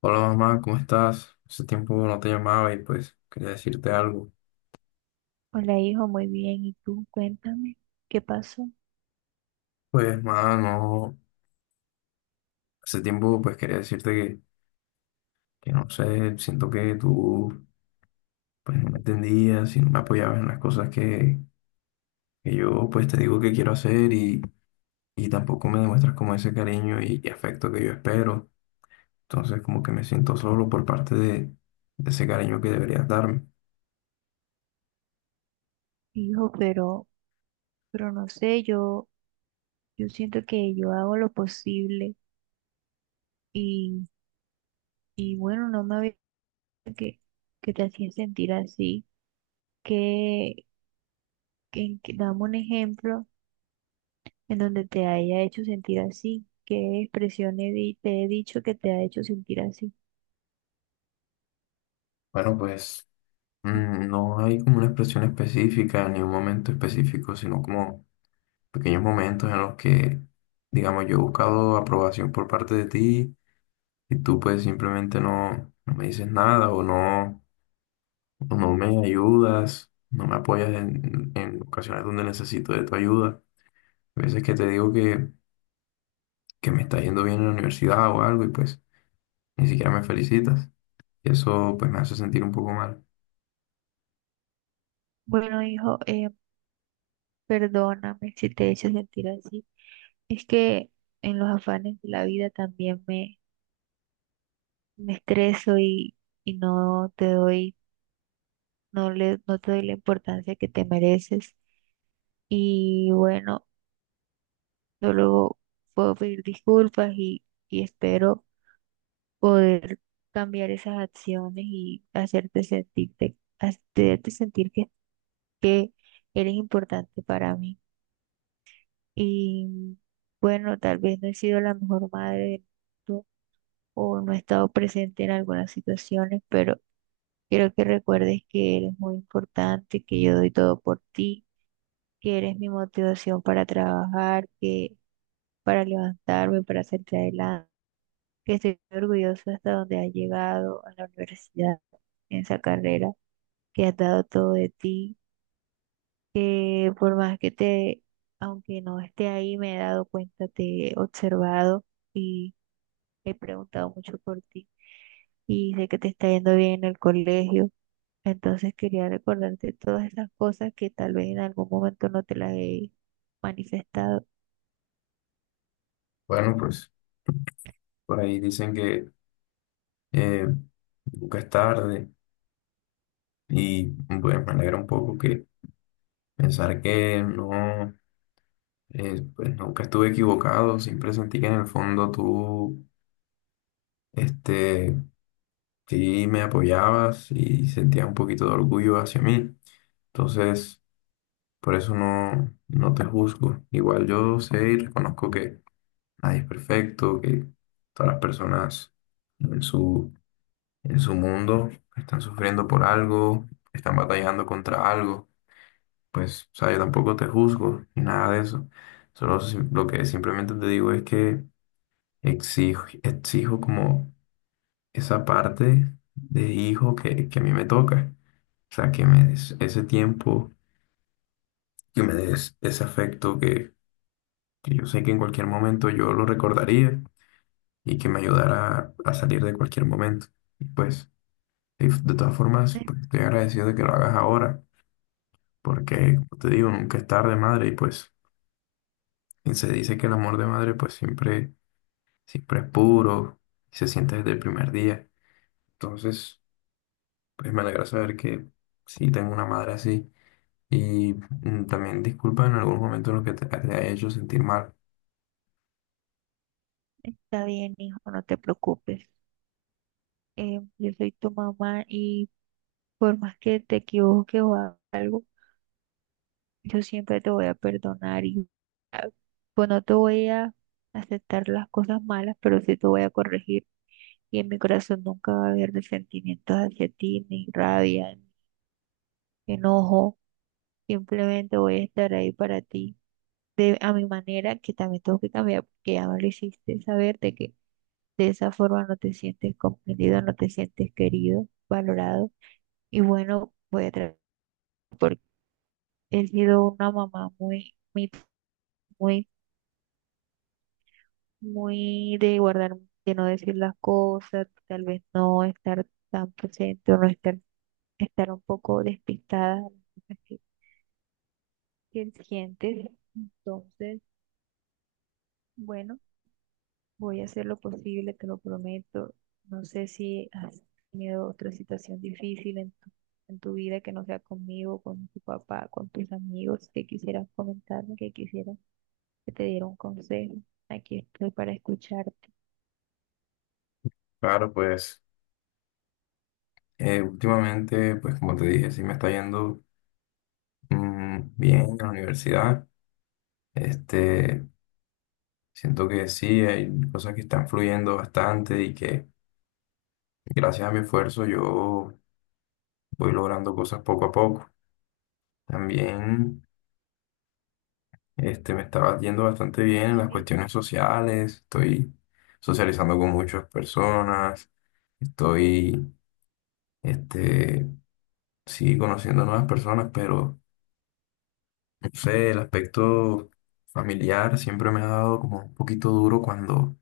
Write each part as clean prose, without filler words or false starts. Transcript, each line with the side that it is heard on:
left: Hola mamá, ¿cómo estás? Hace tiempo no te llamaba y pues quería decirte algo.
right: Hola, hijo, muy bien. ¿Y tú? Cuéntame, ¿qué pasó?
left: Pues mamá, no, hace tiempo pues quería decirte que, no sé, siento que tú pues no me entendías y no me apoyabas en las cosas que yo pues te digo que quiero hacer y tampoco me demuestras como ese cariño y afecto que yo espero. Entonces como que me siento solo por parte de ese cariño que deberías darme.
right: Hijo, pero no sé, yo siento que yo hago lo posible y, y bueno, no me había que, que te hacía sentir así, que, dame un ejemplo en donde te haya hecho sentir así, qué expresión te he dicho que te ha hecho sentir así.
left: Bueno, pues no hay como una expresión específica ni un momento específico, sino como pequeños momentos en los que, digamos, yo he buscado aprobación por parte de ti y tú pues simplemente no me dices nada o no me ayudas, no me apoyas en ocasiones donde necesito de tu ayuda. A veces que te digo que me está yendo bien en la universidad o algo y pues ni siquiera me felicitas. Y eso pues me hace sentir un poco mal.
right: Bueno, hijo, perdóname si te he hecho sentir así. Es que en los afanes de la vida también me estreso y no te doy, no le, no te doy la importancia que te mereces. Y bueno, yo luego puedo pedir disculpas y espero poder cambiar esas acciones y hacerte sentirte, hacerte sentir que eres importante para mí. Y bueno, tal vez no he sido la mejor madre del mundo o no he estado presente en algunas situaciones, pero quiero que recuerdes que eres muy importante, que yo doy todo por ti, que eres mi motivación para trabajar, que para levantarme, para hacerte adelante, que estoy orgulloso hasta donde has llegado a la universidad, en esa carrera, que has dado todo de ti, que por más que te, aunque no esté ahí, me he dado cuenta, te he observado y he preguntado mucho por ti y sé que te está yendo bien en el colegio. Entonces quería recordarte todas esas cosas que tal vez en algún momento no te las he manifestado.
left: Bueno, pues por ahí dicen que eh, nunca es tarde y bueno, me alegra un poco que pensar que no. Pues nunca estuve equivocado, siempre sentí que en el fondo tú, este, sí me apoyabas y sentía un poquito de orgullo hacia mí. Entonces, por eso no, no te juzgo. Igual yo sé y reconozco que nadie es perfecto, que todas las personas en su, en su mundo están sufriendo por algo, están batallando contra algo. Pues, o sea, yo tampoco te juzgo ni nada de eso. Lo que simplemente te digo es que exijo como esa parte de hijo que a mí me toca. O sea, que me des ese tiempo, que me des ese afecto que yo sé que en cualquier momento yo lo recordaría y que me ayudara a salir de cualquier momento. Y pues, y de todas formas,
right: "Eh,
left: pues, estoy agradecido de que lo hagas ahora, porque, como te digo, nunca es tarde, madre, y pues, y se dice que el amor de madre, pues siempre, siempre es puro y se siente desde el primer día. Entonces, pues me alegra saber que sí, tengo una madre así. Y también disculpa en algún momento lo que te ha hecho sentir mal.
right: Está bien, hijo, no te preocupes. Yo soy tu mamá y por más que te equivoques o hagas algo, yo siempre te voy a perdonar y ah, pues no te voy a aceptar las cosas malas, pero sí te voy a corregir. Y en mi corazón nunca va a haber resentimientos hacia ti, ni rabia, ni enojo. Simplemente voy a estar ahí para ti, de, a mi manera, que también tengo que cambiar, porque ahora lo hiciste saber de que de esa forma no te sientes comprendido, no te sientes querido, valorado. Y bueno, voy a tratar, porque he sido una mamá muy, muy, muy, muy de guardar, de no decir las cosas, tal vez no estar tan presente o no estar, estar un poco despistada de las cosas que sientes. Entonces, bueno. Voy a hacer lo posible, te lo prometo. No sé si has tenido otra situación difícil en tu vida que no sea conmigo, con tu papá, con tus amigos, que quisieras comentarme, que quisieras que te diera un consejo. Aquí estoy para escucharte.
left: Claro, pues últimamente, pues como te dije, sí me está yendo bien en la universidad. Este, Siento que sí, hay cosas que están fluyendo bastante y que gracias a mi esfuerzo yo voy logrando cosas poco a poco. También me estaba yendo bastante bien en las
right: Sí,
left: cuestiones sociales, estoy socializando con muchas personas, estoy, este, sí, conociendo nuevas personas, pero no sé, el aspecto familiar siempre me ha dado como un poquito duro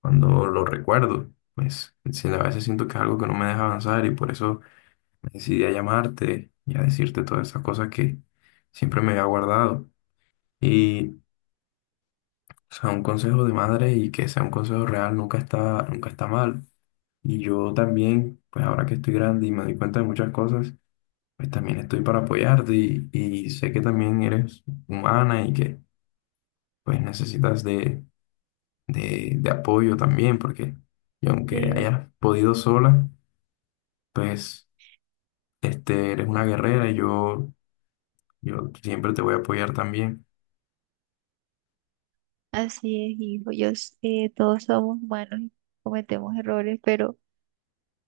left: cuando lo recuerdo. Pues sí, a veces siento que es algo que no me deja avanzar y por eso me decidí a llamarte y a decirte todas esas cosas que siempre me había guardado. Y o sea, un consejo de madre y que sea un consejo real nunca está, nunca está mal. Y yo también, pues ahora que estoy grande y me doy cuenta de muchas cosas, pues también estoy para apoyarte y sé que también eres humana y que pues necesitas de apoyo también, porque y aunque
right: sí,
left: hayas podido sola, pues eres una guerrera yo siempre te voy a apoyar también.
right: así es, hijo. Todos somos humanos y cometemos errores, pero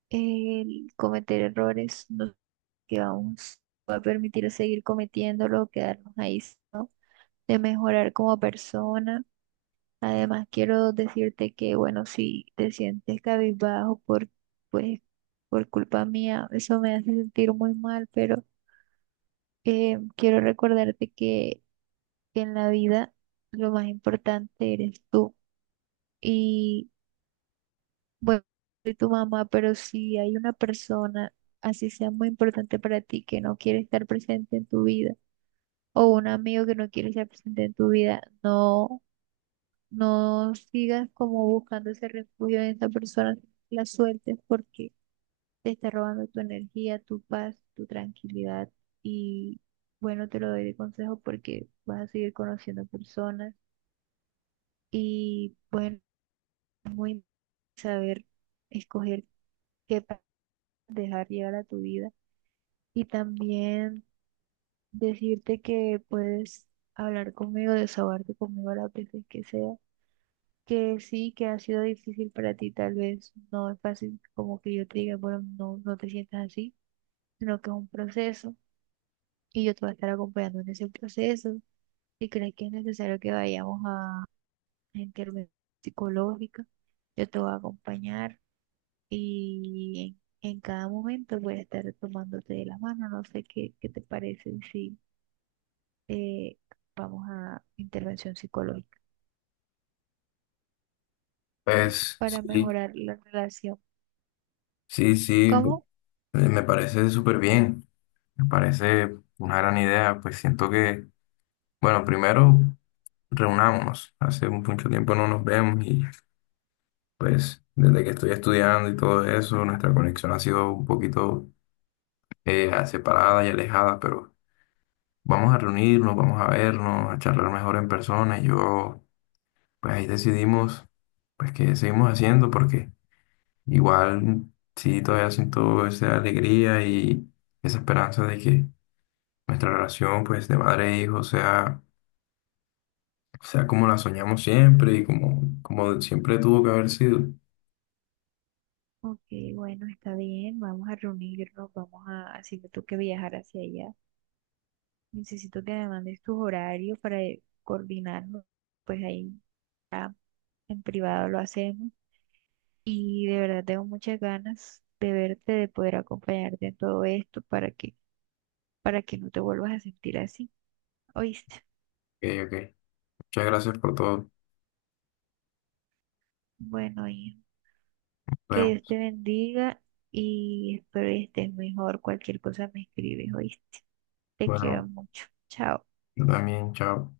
right: el cometer errores no que vamos a permitir seguir cometiéndolo, quedarnos ahí, ¿no? De mejorar como persona. Además, quiero decirte que, bueno, si te sientes cabizbajo por, pues, por culpa mía, eso me hace sentir muy mal, pero quiero recordarte que en la vida lo más importante eres tú. Y, bueno, soy tu mamá, pero si hay una persona, así sea muy importante para ti, que no quiere estar presente en tu vida, o un amigo que no quiere estar presente en tu vida, no. No sigas como buscando ese refugio en esa persona, la sueltes porque te está robando tu energía, tu paz, tu tranquilidad. Y bueno, te lo doy de consejo porque vas a seguir conociendo personas y bueno, es muy saber escoger qué pa- dejar llegar a tu vida. Y también decirte que puedes hablar conmigo, desahogarte conmigo las veces que sea, que sí, que ha sido difícil para ti, tal vez no es fácil como que yo te diga, bueno, no, no te sientas así, sino que es un proceso y yo te voy a estar acompañando en ese proceso. Si crees que es necesario que vayamos a intervención psicológica, yo te voy a acompañar y en cada momento voy a estar tomándote de la mano. No sé qué, qué te parece si eh, vamos a intervención psicológica
left: Pues
right: para
left: sí,
right: mejorar la relación.
left: sí, sí,
right: ¿Cómo?
left: me parece súper bien. Me parece una gran idea, pues siento bueno, primero reunámonos. Hace mucho tiempo no nos vemos y pues desde que estoy estudiando y todo eso, nuestra conexión ha sido un poquito separada y alejada, pero vamos a reunirnos, vamos a vernos, a charlar mejor en persona y yo, pues ahí decidimos, pues que seguimos haciendo porque igual sí todavía siento esa alegría y esa esperanza de que nuestra relación, pues de madre e hijo sea, o sea, como la soñamos siempre y como siempre tuvo que haber sido. Ok,
right: Ok, bueno, está bien, vamos a reunirnos, vamos a, así me toque viajar hacia allá. Necesito que me mandes tus horarios para coordinarnos, pues ahí ya en privado lo hacemos. Y de verdad tengo muchas ganas de verte, de poder acompañarte en todo esto para que no te vuelvas a sentir así, ¿oíste?
left: ok. Muchas gracias por todo. Nos
right: Bueno, y que Dios
left: vemos.
right: te bendiga y espero que estés mejor. Cualquier cosa me escribes, ¿oíste? Te quiero
left: Bueno,
right: mucho. Chao.
left: yo también, chao.